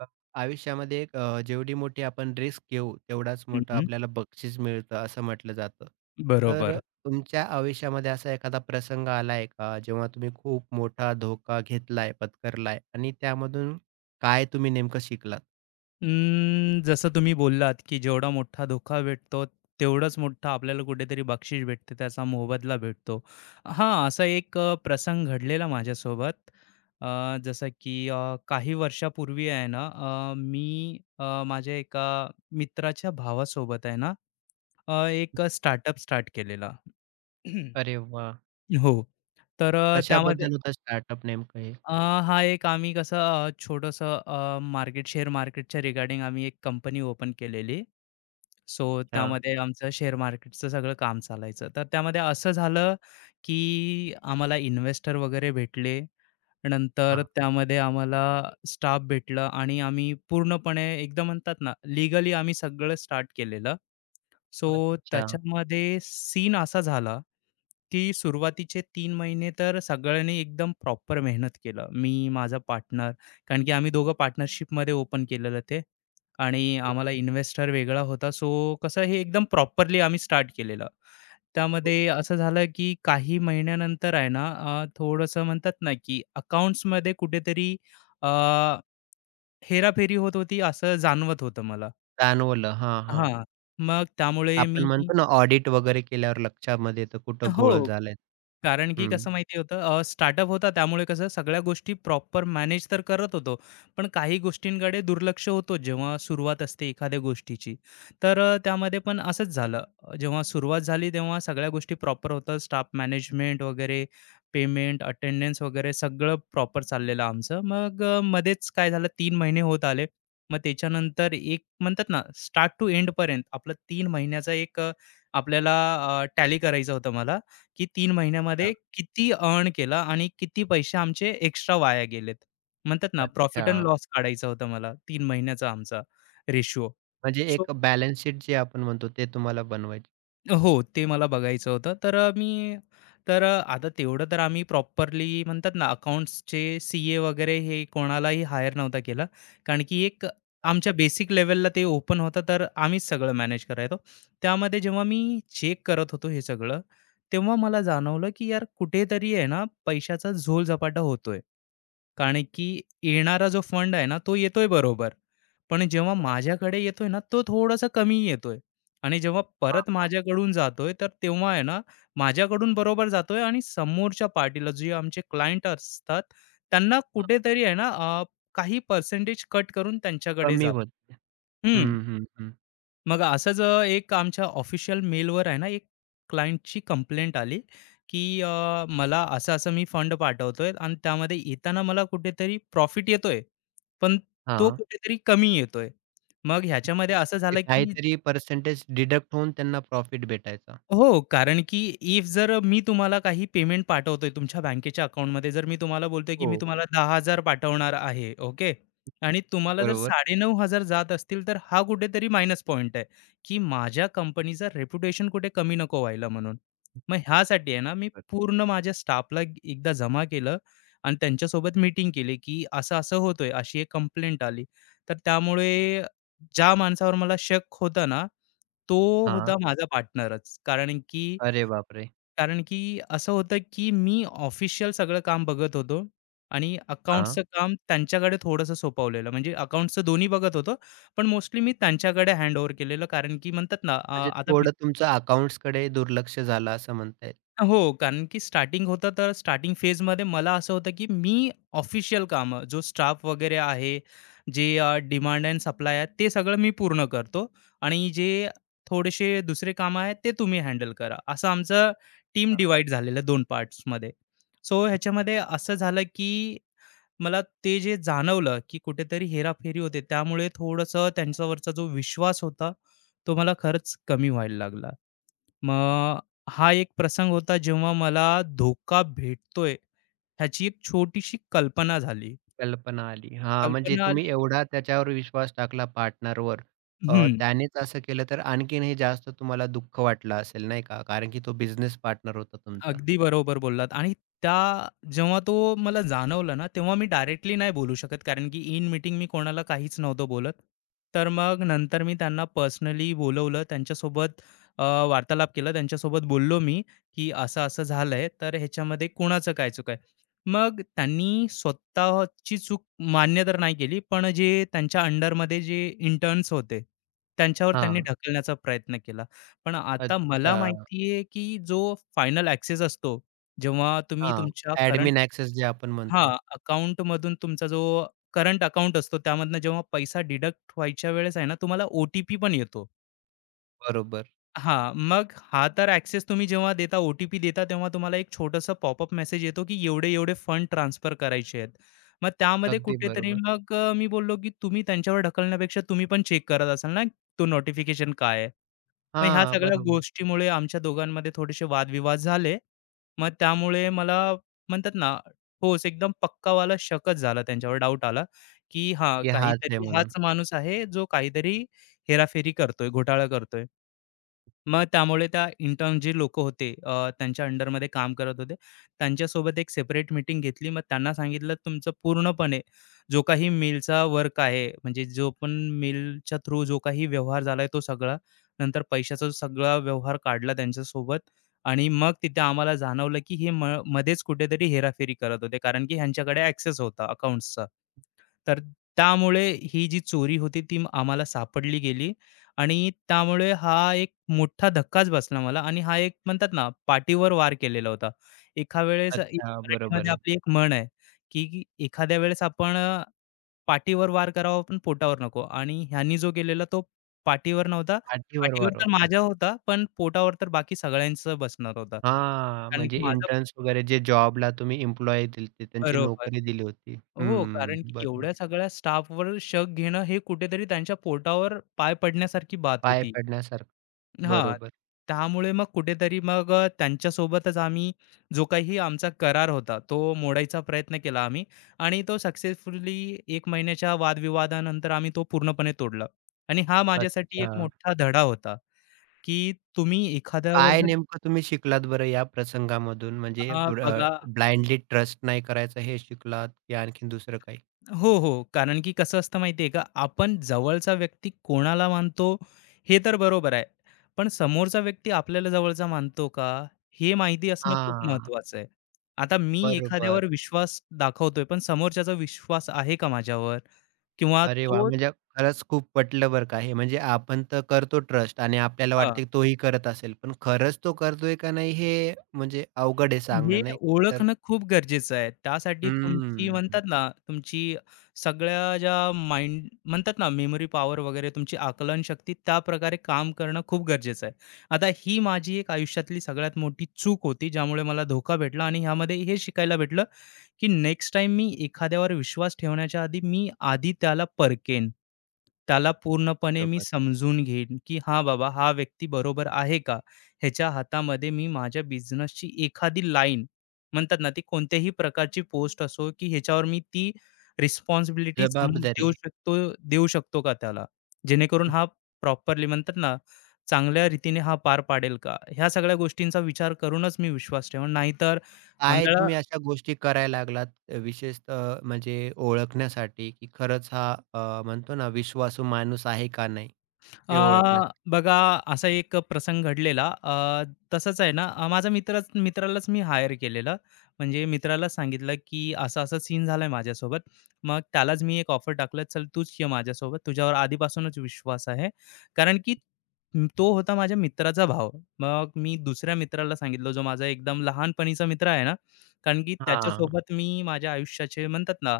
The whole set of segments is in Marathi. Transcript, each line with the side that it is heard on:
right: अ, आयुष्यामध्ये एक जेवढी मोठी आपण रिस्क घेऊ, तेवढाच मोठं
left: हं,
right: आपल्याला बक्षीस मिळतं, असं म्हटलं जातं. तर
left: बरोबर.
right: तुमच्या आयुष्यामध्ये असा एखादा प्रसंग आलाय का, जेव्हा तुम्ही खूप मोठा धोका घेतलाय, पत्करलाय आणि त्यामधून काय तुम्ही नेमकं शिकलात?
left: जसं तुम्ही बोललात, की जेवढा मोठा धोका भेटतो, तेवढंच मोठं आपल्याला कुठेतरी बक्षीस भेटते, त्याचा मोबदला भेटतो. असा एक प्रसंग घडलेला माझ्यासोबत. जसं की काही वर्षापूर्वी आहे ना, मी माझ्या एका मित्राच्या भावासोबत आहे ना, एक स्टार्टअप स्टार्ट केलेला.
right: अरे वाह!
left: हो. तर त्यामध्ये
right: कशाबद्दल होता स्टार्टअप नेमकं हे?
left: अ, हा एक आम्ही कसं छोटंसं मार्केट शेअर मार्केटच्या रिगार्डिंग आम्ही एक कंपनी ओपन केलेली. सो
right: अच्छा.
left: त्यामध्ये आमचं शेअर मार्केटचं सगळं काम चालायचं. तर त्यामध्ये असं झालं, की आम्हाला इन्व्हेस्टर वगैरे भेटले. नंतर
right: हां.
left: त्यामध्ये आम्हाला स्टाफ भेटलं आणि आम्ही पूर्णपणे एकदम म्हणतात ना लीगली आम्ही सगळं स्टार्ट केलेलं. सो
right: अच्छा.
left: त्याच्यामध्ये सीन असा झाला, की सुरुवातीचे तीन महिने तर सगळ्यांनी एकदम प्रॉपर मेहनत केलं. मी, माझा पार्टनर, कारण की आम्ही दोघं पार्टनरशिपमध्ये ओपन केलेलं ते आणि
right: तर
left: आम्हाला इन्व्हेस्टर वेगळा होता. सो कसं हे एकदम प्रॉपरली आम्ही स्टार्ट केलेलं.
right: हो,
left: त्यामध्ये असं झालं की काही महिन्यानंतर आहे ना, थोडंसं म्हणतात ना की अकाउंट्समध्ये कुठेतरी अ, हेराफेरी होत होती असं जाणवत होतं मला.
right: जाणवलं. हां, हां.
left: हां, मग त्यामुळे मी,
right: आपण म्हणतो ना, ऑडिट वगैरे केल्यावर लक्षामध्ये येतं कुठं घोळ
left: हो.
right: झालाय.
left: कारण की
right: हं.
left: कसं माहिती होतं, स्टार्टअप होता त्यामुळे कसं सगळ्या गोष्टी प्रॉपर मॅनेज तर करत होतो, पण काही गोष्टींकडे दुर्लक्ष होतो जेव्हा सुरुवात असते एखाद्या गोष्टीची. तर त्यामध्ये पण असंच झालं. जेव्हा सुरुवात झाली तेव्हा सगळ्या गोष्टी प्रॉपर होतं. स्टाफ मॅनेजमेंट वगैरे, पेमेंट, अटेंडन्स वगैरे सगळं प्रॉपर चाललेलं आमचं. मग मध्येच काय झालं, 3 महिने होत आले. मग त्याच्यानंतर एक म्हणतात ना, स्टार्ट टू एंडपर्यंत आपलं 3 महिन्याचा एक आपल्याला टॅली करायचं होतं मला. की 3
right: अच्छा,
left: महिन्यामध्ये किती अर्न केलं आणि किती पैसे आमचे एक्स्ट्रा वाया गेलेत. म्हणतात ना, प्रॉफिट
right: अच्छा.
left: अँड लॉस काढायचा होता मला 3 महिन्याचा आमचा रेशिओ.
right: म्हणजे
left: सो
right: एक बॅलन्स शीट जे आपण म्हणतो ते तुम्हाला बनवायची.
left: हो, ते मला बघायचं होतं. तर मी, तर आता तेवढं तर आम्ही प्रॉपरली म्हणतात ना, अकाउंट्सचे सीए वगैरे हे कोणालाही हायर नव्हता केला. कारण की एक
right: हां,
left: आमच्या बेसिक लेव्हलला ते ओपन होतं, तर आम्हीच सगळं मॅनेज करायचो. त्यामध्ये जेव्हा मी चेक करत होतो हे सगळं, तेव्हा मला जाणवलं, की यार कुठेतरी आहे ना, पैशाचा झोलझपाटा होतोय. कारण की येणारा जो फंड आहे ना, तो येतोय बरोबर. पण जेव्हा
right: बरं.
left: माझ्याकडे येतोय ना, तो थोडासा कमी येतोय आणि जेव्हा
right: हां,
left: परत
right: हां,
left: माझ्याकडून जातोय, तर तेव्हा आहे ना, माझ्याकडून बरोबर जातोय आणि समोरच्या पार्टीला जे आमचे क्लायंट असतात, त्यांना
right: हां.
left: कुठेतरी आहे ना, काही पर्सेंटेज कट करून त्यांच्याकडे
right: कमी
left: जातो.
right: होत. हं,
left: हं.
right: हं, हं.
left: मग असंच एक आमच्या ऑफिशियल मेलवर आहे ना, एक क्लायंटची कंप्लेंट आली, की मला असं-असं मी फंड पाठवतोय आणि त्यामध्ये येताना मला कुठेतरी प्रॉफिट येतोय, पण तो
right: हां,
left: कुठेतरी कमी येतोय. मग ह्याच्यामध्ये असं
right: म्हणजे
left: झालं की
right: काहीतरी पर्सेंटेज डिडक्ट होऊन त्यांना प्रॉफिट भेटायचा.
left: हो, कारण की इफ जर मी तुम्हाला काही पेमेंट पाठवतोय तुमच्या बँकेच्या अकाउंटमध्ये, जर मी तुम्हाला बोलतोय, की
right: हो,
left: मी तुम्हाला 10,000 पाठवणार आहे, ओके. आणि तुम्हाला जर
right: बरोबर.
left: 9,500 जात असतील, तर हा कुठेतरी मायनस पॉइंट आहे, की माझ्या कंपनीचं रेप्युटेशन कुठे कमी नको व्हायला म्हणून. मग ह्यासाठी आहे ना, मी
right: बरं.
left: पूर्ण माझ्या स्टाफला एकदा जमा केलं आणि त्यांच्यासोबत मीटिंग केली, की असं-असं होतोय, अशी एक कंप्लेंट आली. तर त्यामुळे ज्या माणसावर मला शक होता ना, तो
right: हां.
left: होता माझा पार्टनरच. कारण की
right: अरे बापरे!
left: कारण की असं होतं, की मी ऑफिशियल सगळं काम बघत होतो आणि
right: हां,
left: अकाउंट्सचं काम त्यांच्याकडे थोडंसं सोपवलेलं. म्हणजे अकाउंट्सचं दोन्ही बघत होतो, पण मोस्टली मी त्यांच्याकडे हँडओव्हर केलेलं. कारण की म्हणतात ना,
right: म्हणजे
left: आता
right: थोडं तुमचं अकाउंट्सकडे दुर्लक्ष झालं असं म्हणता येईल.
left: हो, कारण की स्टार्टिंग होतं तर स्टार्टिंग फेजमध्ये मला असं होतं की मी ऑफिशियल कामं जो स्टाफ वगैरे आहे, जे डिमांड अँड सप्लाय आहे ते सगळं मी पूर्ण करतो आणि जे थोडेसे दुसरे कामं आहेत ते तुम्ही हँडल करा. असं आमचं टीम
right: हां,
left: डिवाइड झालेलं 2 पार्ट्समध्ये. सो ह्याच्यामध्ये असं झालं की मला ते जे जाणवलं की कुठेतरी हेराफेरी होते त्यामुळे थोडंसं त्यांच्यावरचा जो विश्वास होता, तो मला खरंच कमी व्हायला लागला. मग हा एक प्रसंग होता जेव्हा मला धोका भेटतोय ह्याची एक छोटीशी कल्पना झाली.
right: कल्पना आली. हां, म्हणजे
left: कल्पना
right: तुम्ही
left: आली
right: एवढा त्याच्यावर विश्वास टाकला पार्टनरवर.
left: हं.
right: त्यानेच असं केलं तर आणखीनही जास्त तुम्हाला दुःख वाटलं असेल नाही का? कारण की तो बिझनेस पार्टनर होता तुमचा.
left: अगदी बरोबर बोललात आणि त्या, जेव्हा तो मला जाणवला ना, तेव्हा मी डायरेक्टली नाही बोलू शकत, कारण की इन मीटिंग मी कोणाला काहीच नव्हतं बोलत. तर मग नंतर मी त्यांना पर्सनली बोलवलं. त्यांच्यासोबत अ, वार्तालाप केला. त्यांच्यासोबत बोललो मी, की असं-असं झालंय, तर ह्याच्यामध्ये कोणाचं काय चूक आहे? मग त्यांनी स्वतःची चूक मान्य तर नाही केली, पण जे त्यांच्या अंडरमध्ये जे इंटर्न्स होते, त्यांच्यावर त्यांनी
right: हां.
left: ढकलण्याचा प्रयत्न केला. पण आता मला
right: अच्छा.
left: माहितीये, की जो फायनल ॲक्सेस असतो, जेव्हा तुम्ही
right: हां.
left: तुमच्या करंट,
right: ॲडमिन ॲक्सेस जे आपण म्हणतो.
left: अकाउंटमधून तुमचा जो करंट अकाउंट असतो, त्यामधनं जेव्हा पैसा डिडक्ट व्हायच्या वेळेस आहे ना, तुम्हाला ओ टी पण येतो.
right: बरोबर.
left: मग हा तर ॲक्सेस तुम्ही जेव्हा देता, ओ देता, तेव्हा तुम्हाला एक छोटंसं पॉपअप मेसेज येतो, की एवढे-एवढे फंड ट्रान्सफर करायचे आहेत. मग त्यामध्ये
right: अगदी
left: कुठेतरी
right: बरोबर.
left: मग मी बोललो, की तुम्ही त्यांच्यावर ढकलण्यापेक्षा तुम्ही पण चेक करत असाल ना, तो नोटिफिकेशन काय आहे? मग ह्या
right: हां,
left: सगळ्या
right: बरोबर.
left: गोष्टीमुळे आमच्या दोघांमध्ये थोडेसे वादविवाद झाले. मग त्यामुळे मला म्हणतात ना, ठोस एकदम पक्कावाला शकच झाला, त्यांच्यावर डाउट आला, की हां,
right: की हाच आहे
left: काहीतरी
right: म्हणून.
left: हाच माणूस आहे जो काहीतरी हेराफेरी करतोय, घोटाळा करतोय. मग त्यामुळे त्या इंटर्न जे लोकं होते, त्यांच्या अंडरमध्ये काम करत होते, त्यांच्यासोबत एक सेपरेट मीटिंग घेतली. मग त्यांना सांगितलं, "तुमचं पूर्णपणे जो काही मेलचा वर्क आहे, म्हणजे जो पण मेलच्या थ्रू जो काही व्यवहार झाला तो सगळा, नंतर पैशाचा जो सगळा व्यवहार काढला त्यांच्यासोबत आणि मग तिथे आम्हाला जाणवलं, की हे मध्येच कुठेतरी हेराफेरी करत होते, कारण की ह्यांच्याकडे ॲक्सेस होता अकाउंट्सचा. तर त्यामुळे ही जी चोरी होती ती आम्हाला सापडली गेली आणि त्यामुळे हा एक मोठा धक्काच बसला मला आणि हा एक म्हणतात ना, पाठीवर वार केलेला होता. एका वेळेस एक
right: अच्छा, बरोबर
left: मराठीमध्ये
right: आहे.
left: आपली एक म्हण आहे, की की एखाद्या वेळेस आपण पाठीवर वार करावा पण पोटावर नको आणि ह्यानी जो गेलेला तो पाठीवर नव्हता.
right: पाठीवर
left: पाठीवर
right: वार
left: तर
right: होता.
left: माझ्या होता, पण पोटावर तर बाकी सगळ्यांचं बसणार होता.
right: हां,
left: कारण
right: म्हणजे
left: की माझं
right: इंटर्न्स वगैरे जे जॉबला तुम्ही एम्प्लॉयी दिलते, त्यांची
left: बरोबर.
right: नोकरी दिली होती.
left: हो,
right: हं,
left: कारण की
right: बरोबर.
left: एवढ्या सगळ्या स्टाफवर शक घेणं हे कुठेतरी त्यांच्या पोटावर पाय पडण्यासारखी बात
right: पाय
left: होती.
right: पडण्यासारखं.
left: हां,
right: बरोबर.
left: त्यामुळे मग कुठेतरी मग त्यांच्यासोबतच आम्ही जो काही आमचा करार होता, तो मोडायचा प्रयत्न केला आम्ही आणि तो सक्सेसफुली 1 महिन्याच्या वादविवादानंतर आम्ही तो पूर्णपणे तोडला आणि हा माझ्यासाठी
right: अच्छा.
left: एक मोठा धडा होता, की तुम्ही एखाद्यावर
right: काय
left: जर,
right: नेमकं तुम्ही शिकलात बरं या प्रसंगामधून? म्हणजे
left: बघा,
right: ब्लाइंडली ट्रस्ट नाही करायचं हे शिकलात की आणखीन दुसरं काही?
left: हो. कारण की कसं असतं माहिती आहे का, आपण जवळचा व्यक्ती कोणाला मानतो, हे तर बरोबर आहे. पण समोरचा व्यक्ती आपल्याला जवळचा मानतो का, हे माहिती असणं खूप
right: हां,
left: महत्त्वाचं आहे. आता मी
right: बरोबर.
left: एखाद्यावर विश्वास दाखवतोय, पण समोरच्याचा विश्वास आहे का माझ्यावर? किंवा
right: अरे वाह!
left: तो,
right: म्हणजे खरंच खूप पटलं बरं का हे. म्हणजे आपण तर करतो ट्रस्ट आणि आपल्याला वाटते की तोही करत असेल. पण खरंच तो करतोय का नाही हे म्हणजे अवघड आहे
left: हे
right: सांगणं नाही तर
left: ओळखणं खूप गरजेचं आहे. त्यासाठी तुमची
right: हम्म.
left: म्हणतात ना, तुमची सगळ्या ज्या माइंड म्हणतात ना, मेमरी पॉवर वगैरे, तुमची आकलन शक्ती त्या प्रकारे काम करणं खूप गरजेचं आहे. आता ही माझी एक आयुष्यातली सगळ्यात मोठी चूक होती, ज्यामुळे मला धोका भेटला आणि ह्यामध्ये हे शिकायला भेटलं, की नेक्स्ट टाइम मी एखाद्यावर विश्वास ठेवण्याच्या आधी मी आधी त्याला परकेन. त्याला पूर्णपणे मी
right: बरोबर.
left: समजून घेईन, की हां बाबा, हा व्यक्ती बरोबर आहे का? ह्याच्या हातामध्ये मी माझ्या बिझनेसची एखादी लाईन, म्हणतात ना, ती कोणत्याही प्रकारची पोस्ट असो, की ह्याच्यावर मी ती रिस्पॉन्सिबिलिटी देऊ
right: जबाबदारी.
left: शकतो देऊ शकतो का त्याला? जेणेकरून
right: हं.
left: हा प्रॉपरली म्हणतात ना, चांगल्या रीतीने हा पार पाडेल का? ह्या सगळ्या गोष्टींचा विचार करूनच मी विश्वास ठेवेन. नाहीतर
right: काय तुम्ही अशा गोष्टी करायला लागलात विशेषतः म्हणजे ओळखण्यासाठी की खरंच हा म्हणतो ना विश्वासू माणूस आहे का नाही
left: अ,
right: ते ओळखण्यासाठी?
left: बघा, असा एक प्रसंग घडलेला. तसंच आहे ना, माझा मित्र, मित्रालाच मी हायर केलेलं, म्हणजे मित्राला सांगितलं की असा असा सीन झालाय माझ्यासोबत. मग त्यालाच मी एक ऑफर टाकलं, चल तूच ये माझ्यासोबत, तुझ्यावर आधीपासूनच विश्वास आहे, कारण की तो होता माझ्या मित्राचा भाव. मग मी दुसऱ्या मित्राला सांगितलं जो माझा एकदम लहानपणीचा मित्र आहे ना, कारण की
right: हां.
left: त्याच्यासोबत मी माझ्या आयुष्याचे म्हणतात ना,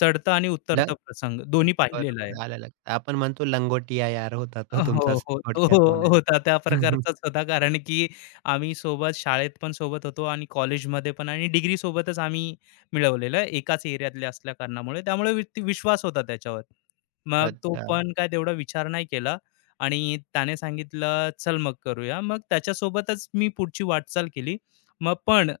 left: चढतं आणि
right: ल
left: उतरतं प्रसंग दोन्ही पाहिलेला आहे.
right: बरोबर आलं लक्षात. आपण म्हणतो लंगोटिया यार होता तो
left: हो,
right: तुमचा
left: हो. तो
right: थोडक्यात म्हणायचं.
left: होता त्या प्रकारचाच होता. कारण की आम्ही सोबत शाळेत पण सोबत होतो आणि कॉलेजमध्ये पण आणि डिग्री सोबतच आम्ही मिळवलेलं, एकाच एरियातले असल्या कारणामुळे. त्यामुळे विश्वास होता त्याच्यावर. मग तो
right: अच्छा.
left: पण काय तेवढा विचार नाही केला आणि त्याने सांगितलं, "चल मग करूया." मग त्याच्यासोबतच मी पुढची वाटचाल केली. मग पण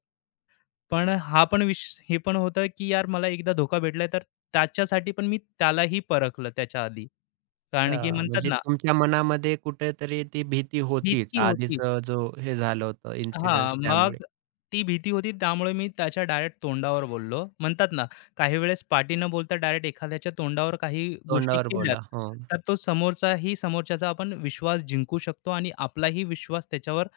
left: पण हा पण विष हे पण होतं की यार मला एकदा धोका भेटलाय तर त्याच्यासाठी पण मी त्यालाही परखलं त्याच्या आधी. कारण की
right: अच्छा,
left: म्हणतात
right: म्हणजे
left: ना,
right: तुमच्या मनामध्ये कुठेतरी ती भीती होतीच.
left: भीती
right: आधीच
left: होतीच.
right: जो हे झालं होतं इन्सिडन्स त्यामुळे.
left: मग ती भीती होती त्यामुळे मी त्याच्या डायरेक्ट तोंडावर बोललो. म्हणतात ना, काही वेळेस पाटी न बोलता डायरेक्ट एखाद्याच्या तोंडावर काही गोष्टी
right: तोंडावर
left: केल्यात,
right: बोला. हो,
left: तर तो समोरच्याचा आपण विश्वास जिंकू शकतो आणि आपलाही विश्वास त्याच्यावर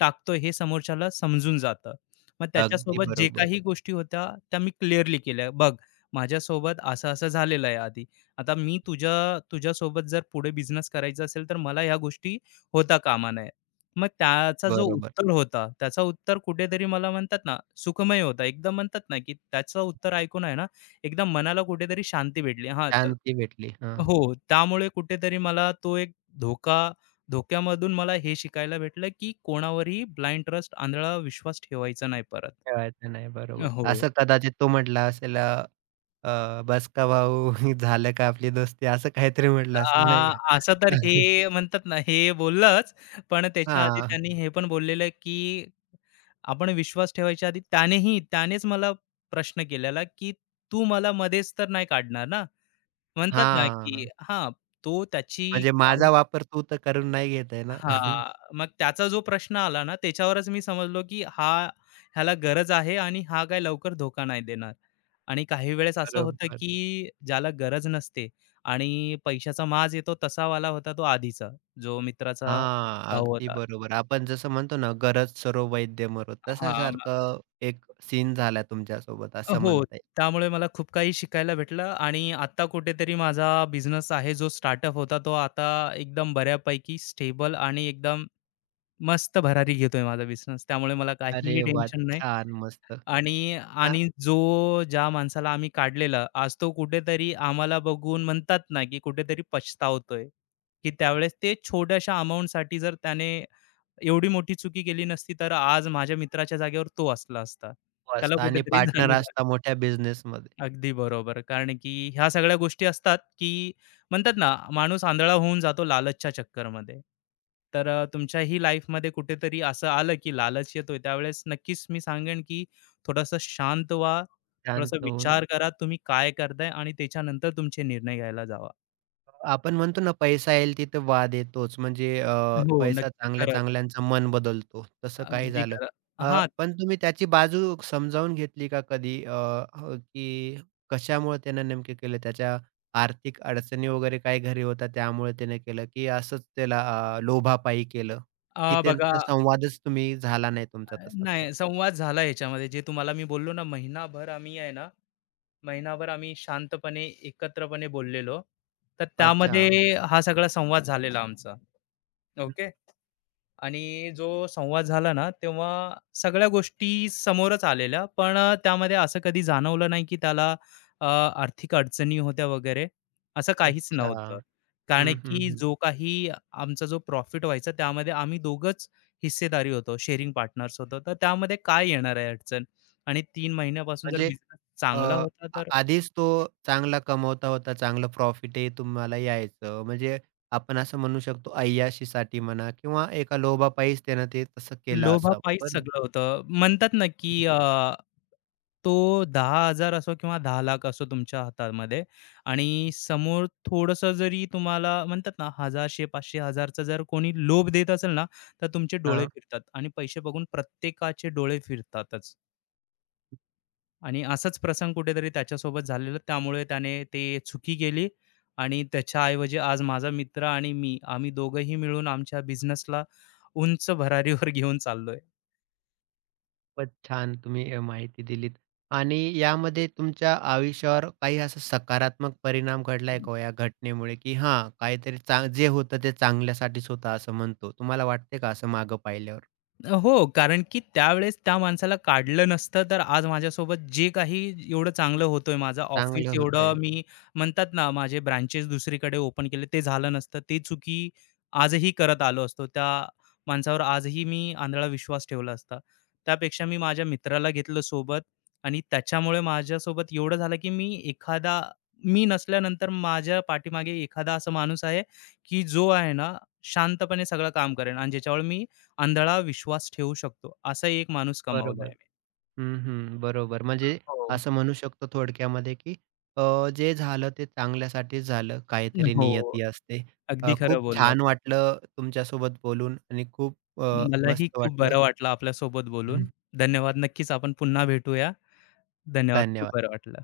left: टाकतोय हे समोरच्याला समजून जातं. मग
right: अगदी
left: त्याच्यासोबत जे
right: बरोबर.
left: काही गोष्टी होत्या त्या मी क्लिअरली केल्या. बघ, माझ्यासोबत असं-असं झालेलं आहे आधी. आता मी तुझ्यासोबत जर पुढे बिझनेस करायचा असेल तर मला ह्या गोष्टी होता कामा नये. मग त्याचा जो
right: बरोबर.
left: उत्तर होता, त्याचा उत्तर कुठेतरी मला म्हणतात ना, सुखमय होता. एकदम म्हणतात ना, की त्याचं उत्तर ऐकून आहे ना, एकदम मनाला कुठेतरी शांती भेटली. हां,
right: शांती
left: चला,
right: भेटली. हां,
left: हो, त्यामुळे कुठेतरी मला तो एक धोका धोक्यामधून मला हे शिकायला भेटलं, की कोणावरही ब्लाइंड ट्रस्ट, आंधळा विश्वास ठेवायचा नाही परत.
right: ठेवायचं नाही. बरोबर. असं
left: हो.
right: कदाचित तो म्हटला असेल अ, अ, "बस का भाऊ झालं का आपली दोस्ती?" असं काहीतरी म्हटलं असेल नाही का?
left: असं तर हे म्हणतात ना, हे बोललंच, पण त्याच्या आधी
right: हां,
left: त्यांनी हे पण बोललेलं, की आपण विश्वास ठेवायच्या आधी त्यानेच मला प्रश्न केलेला, की "तू मला मध्येच तर नाही काढणार ना?" म्हणतात ना, की
right: हां.
left: हां, तो त्याची,
right: म्हणजे माझा वापर तू तर करून नाही घेत आहे ना.
left: हां, मग त्याचा जो प्रश्न आला ना, त्याच्यावरच मी समजलो, की हा ह्याला गरज आहे आणि हा काय लवकर धोका नाही देणार. आणि काही वेळेस असं होतं,
right: बरोबर.
left: की ज्याला गरज नसते आणि पैशाचा माज येतो, तसावाला होता तो आधीचा, जो मित्राचा
right: हां,
left: भाऊ
right: अगदी
left: होता.
right: बरोबर. आपण जसं म्हणतो ना, "गरज सरो वैद्य मरो."
left: हां, मग
right: तशासारखं एक सीन झाला तुमच्यासोबत असं
left: हो,
right: म्हणता येईल.
left: त्यामुळे मला खूप काही शिकायला भेटलं आणि आता कुठेतरी माझा बिझनेस आहे, जो स्टार्टअप होता, तो आता एकदम बऱ्यापैकी स्टेबल आणि एकदम मस्त भरारी घेतोय माझा बिझनेस. त्यामुळे मला
right: अरे
left: काहीही
right: वाह!
left: टेन्शन नाही.
right: छान, मस्त.
left: आणि
right: हां,
left: आणि जो, ज्या माणसाला आम्ही काढलेला, आज तो कुठेतरी आम्हाला बघून म्हणतात ना, की कुठेतरी पछतावतोय, की त्यावेळेस ते छोट्याशा अमाउंटसाठी जर त्याने एवढी मोठी चुकी केली नसती, तर आज माझ्या मित्राच्या जागेवर तो असला असता. त्याला
right: मस्त आणि
left: कुठेतरी
right: पार्टनर
left: जाणीव झाली.
right: असता मोठ्या बिझनेसमध्ये.
left: अगदी बरोबर. कारण की ह्या सगळ्या गोष्टी असतात, की म्हणतात ना, माणूस आंधळा होऊन जातो लालचच्या चक्करमध्ये. तर तुमच्याही लाईफमध्ये कुठेतरी असं आलं, की लालच येतोय, त्यावेळेस नक्कीच मी सांगेन, की थोडंसं शांत व्हा, थोडासा
right: शांत होऊन
left: विचार करा, तुम्ही काय करताय आणि त्याच्यानंतर तुमचे निर्णय घ्यायला जावा.
right: आपण म्हणतो ना, पैसा येईल तिथे वाद येतोच. म्हणजे
left: हो,
right: पैसा
left: नक्की. खरंच.
right: चांगल्या-चांगल्यांचं मन बदलतो. तसं काही
left: अगदी
right: झालं.
left: खरं.
right: अ,
left: हां,
right: पण तुम्ही त्याची बाजू समजावून घेतली का कधी? अ, अ, की कशामुळे त्यानं नेमकं केलं? त्याच्या आर्थिक अडचणी वगैरे काही घरी होता त्यामुळे त्याने केलं, की असंच त्याला लोभापायी केलं? की
left: बघा,
right: त्यांचा संवादच तुम्ही झाला नाही तुमचा तसा काही?
left: नाही, संवाद झाला ह्याच्यामध्ये. जे तुम्हाला मी बोललो ना, महिनाभर आम्ही शांतपणे, एकत्रपणे बोललेलो. तर
right: अच्छा.
left: त्यामध्ये हा सगळा संवाद झालेला आमचा.
right: हं,
left: ओके. आणि जो संवाद झाला ना, तेव्हा सगळ्या गोष्टी समोरच आलेल्या. पण त्यामध्ये असं कधी जाणवलं नाही, की त्याला आर्थिक अडचणी होत्या वगैरे, असं काहीच
right: अच्छा.
left: नव्हतं. कारण
right: हं, हं,
left: की
right: हं.
left: जो काही आमचा जो प्रॉफिट व्हायचा, त्यामध्ये आम्ही दोघंच हिस्सेदारी होतो, शेअरिंग पार्टनर्स होतो. तर त्यामध्ये काय येणार आहे अडचण? आणि 3 महिन्यापासून जर
right: म्हणजे
left: बिझनेस
right: अ,
left: चांगला होता
right: आ
left: तर
right: आधीच तो चांगला कमवता होता, चांगलं प्रॉफिटही तुम्हाला यायचं. म्हणजे आपण असं म्हणू शकतो अय्याशीसाठी म्हणा किंवा एका लोभापायीच त्यानं ते तसं केलं असावं.
left: लोभापायीच
right: बरोबर.
left: सगळं होतं. म्हणतात ना,
right: हं,
left: की तो 10,000 असो किंवा 10,00,000 असो तुमच्या हातामध्ये आणि समोर थोडंसं जरी तुम्हाला म्हणतात ना, 1,000शे 500 चा जर कोणी लोभ देत असेल ना, तर तुमचे डोळे फिरतात आणि पैसे बघून प्रत्येकाचे डोळे फिरतातच. आणि असाच प्रसंग कुठेतरी त्याच्यासोबत झालेला. त्यामुळे त्याने ते चुकी केली आणि त्याच्याऐवजी आज माझा मित्र आणि मी, आम्ही दोघंही मिळून आमच्या बिझनेसला उंच भरारीवर घेऊन चाललोय.
right: खूपच छान तुम्ही माहिती दिलीत. आणि यामध्ये तुमच्या आयुष्यावर काही असा सकारात्मक परिणाम घडलाय का हो या घटनेमुळे? की हां, काहीतरी जे होतं ते चांगल्यासाठीच होतं असं म्हणतो. तुम्हाला वाटतंय का असं मागं पाहिल्यावर?
left: हो, कारण की त्यावेळेस त्या माणसाला काढलं नसतं, तर आज माझ्यासोबत जे काही एवढं चांगलं होतोय, माझं ऑफिस
right: चांगलं होतंय.
left: एवढं मी म्हणतात ना, माझे ब्रांचेस दुसरीकडे ओपन केले ते झालं नसतं. ते चुकी आजही करत आलो असतो. त्या माणसावर आजही मी आंधळा विश्वास ठेवला असता. त्यापेक्षा मी माझ्या मित्राला घेतलं सोबत आणि त्याच्यामुळे माझ्यासोबत एवढं झालं, की मी एखादा, मी नसल्यानंतर माझ्या पाठीमागे एखादा असा माणूस आहे, की जो आहे ना, शांतपणे सगळं काम करेन आणि ज्याच्यावर मी आंधळा विश्वास ठेवू शकतो, असा एक माणूस
right: बरोबर.
left: कमावलाय मी.
right: हं, हं. बरोबर. म्हणजे
left: हो.
right: असं म्हणू शकतो थोडक्यामध्ये, की अ, जे झालं ते चांगल्यासाठीच झालं. काहीतरी
left: हो.
right: नियती असते.
left: अगदी
right: खूप
left: खरं बोललात.
right: छान वाटलं तुमच्यासोबत बोलून आणि खूप
left: मलाही
right: मस्त
left: खूप
right: वाटलं.
left: बरं वाटलं आपल्यासोबत बोलून. धन्यवाद. नक्कीच आपण पुन्हा भेटूया. धन्यवाद. खूप
right: धन्यवाद.
left: बरं वाटलं.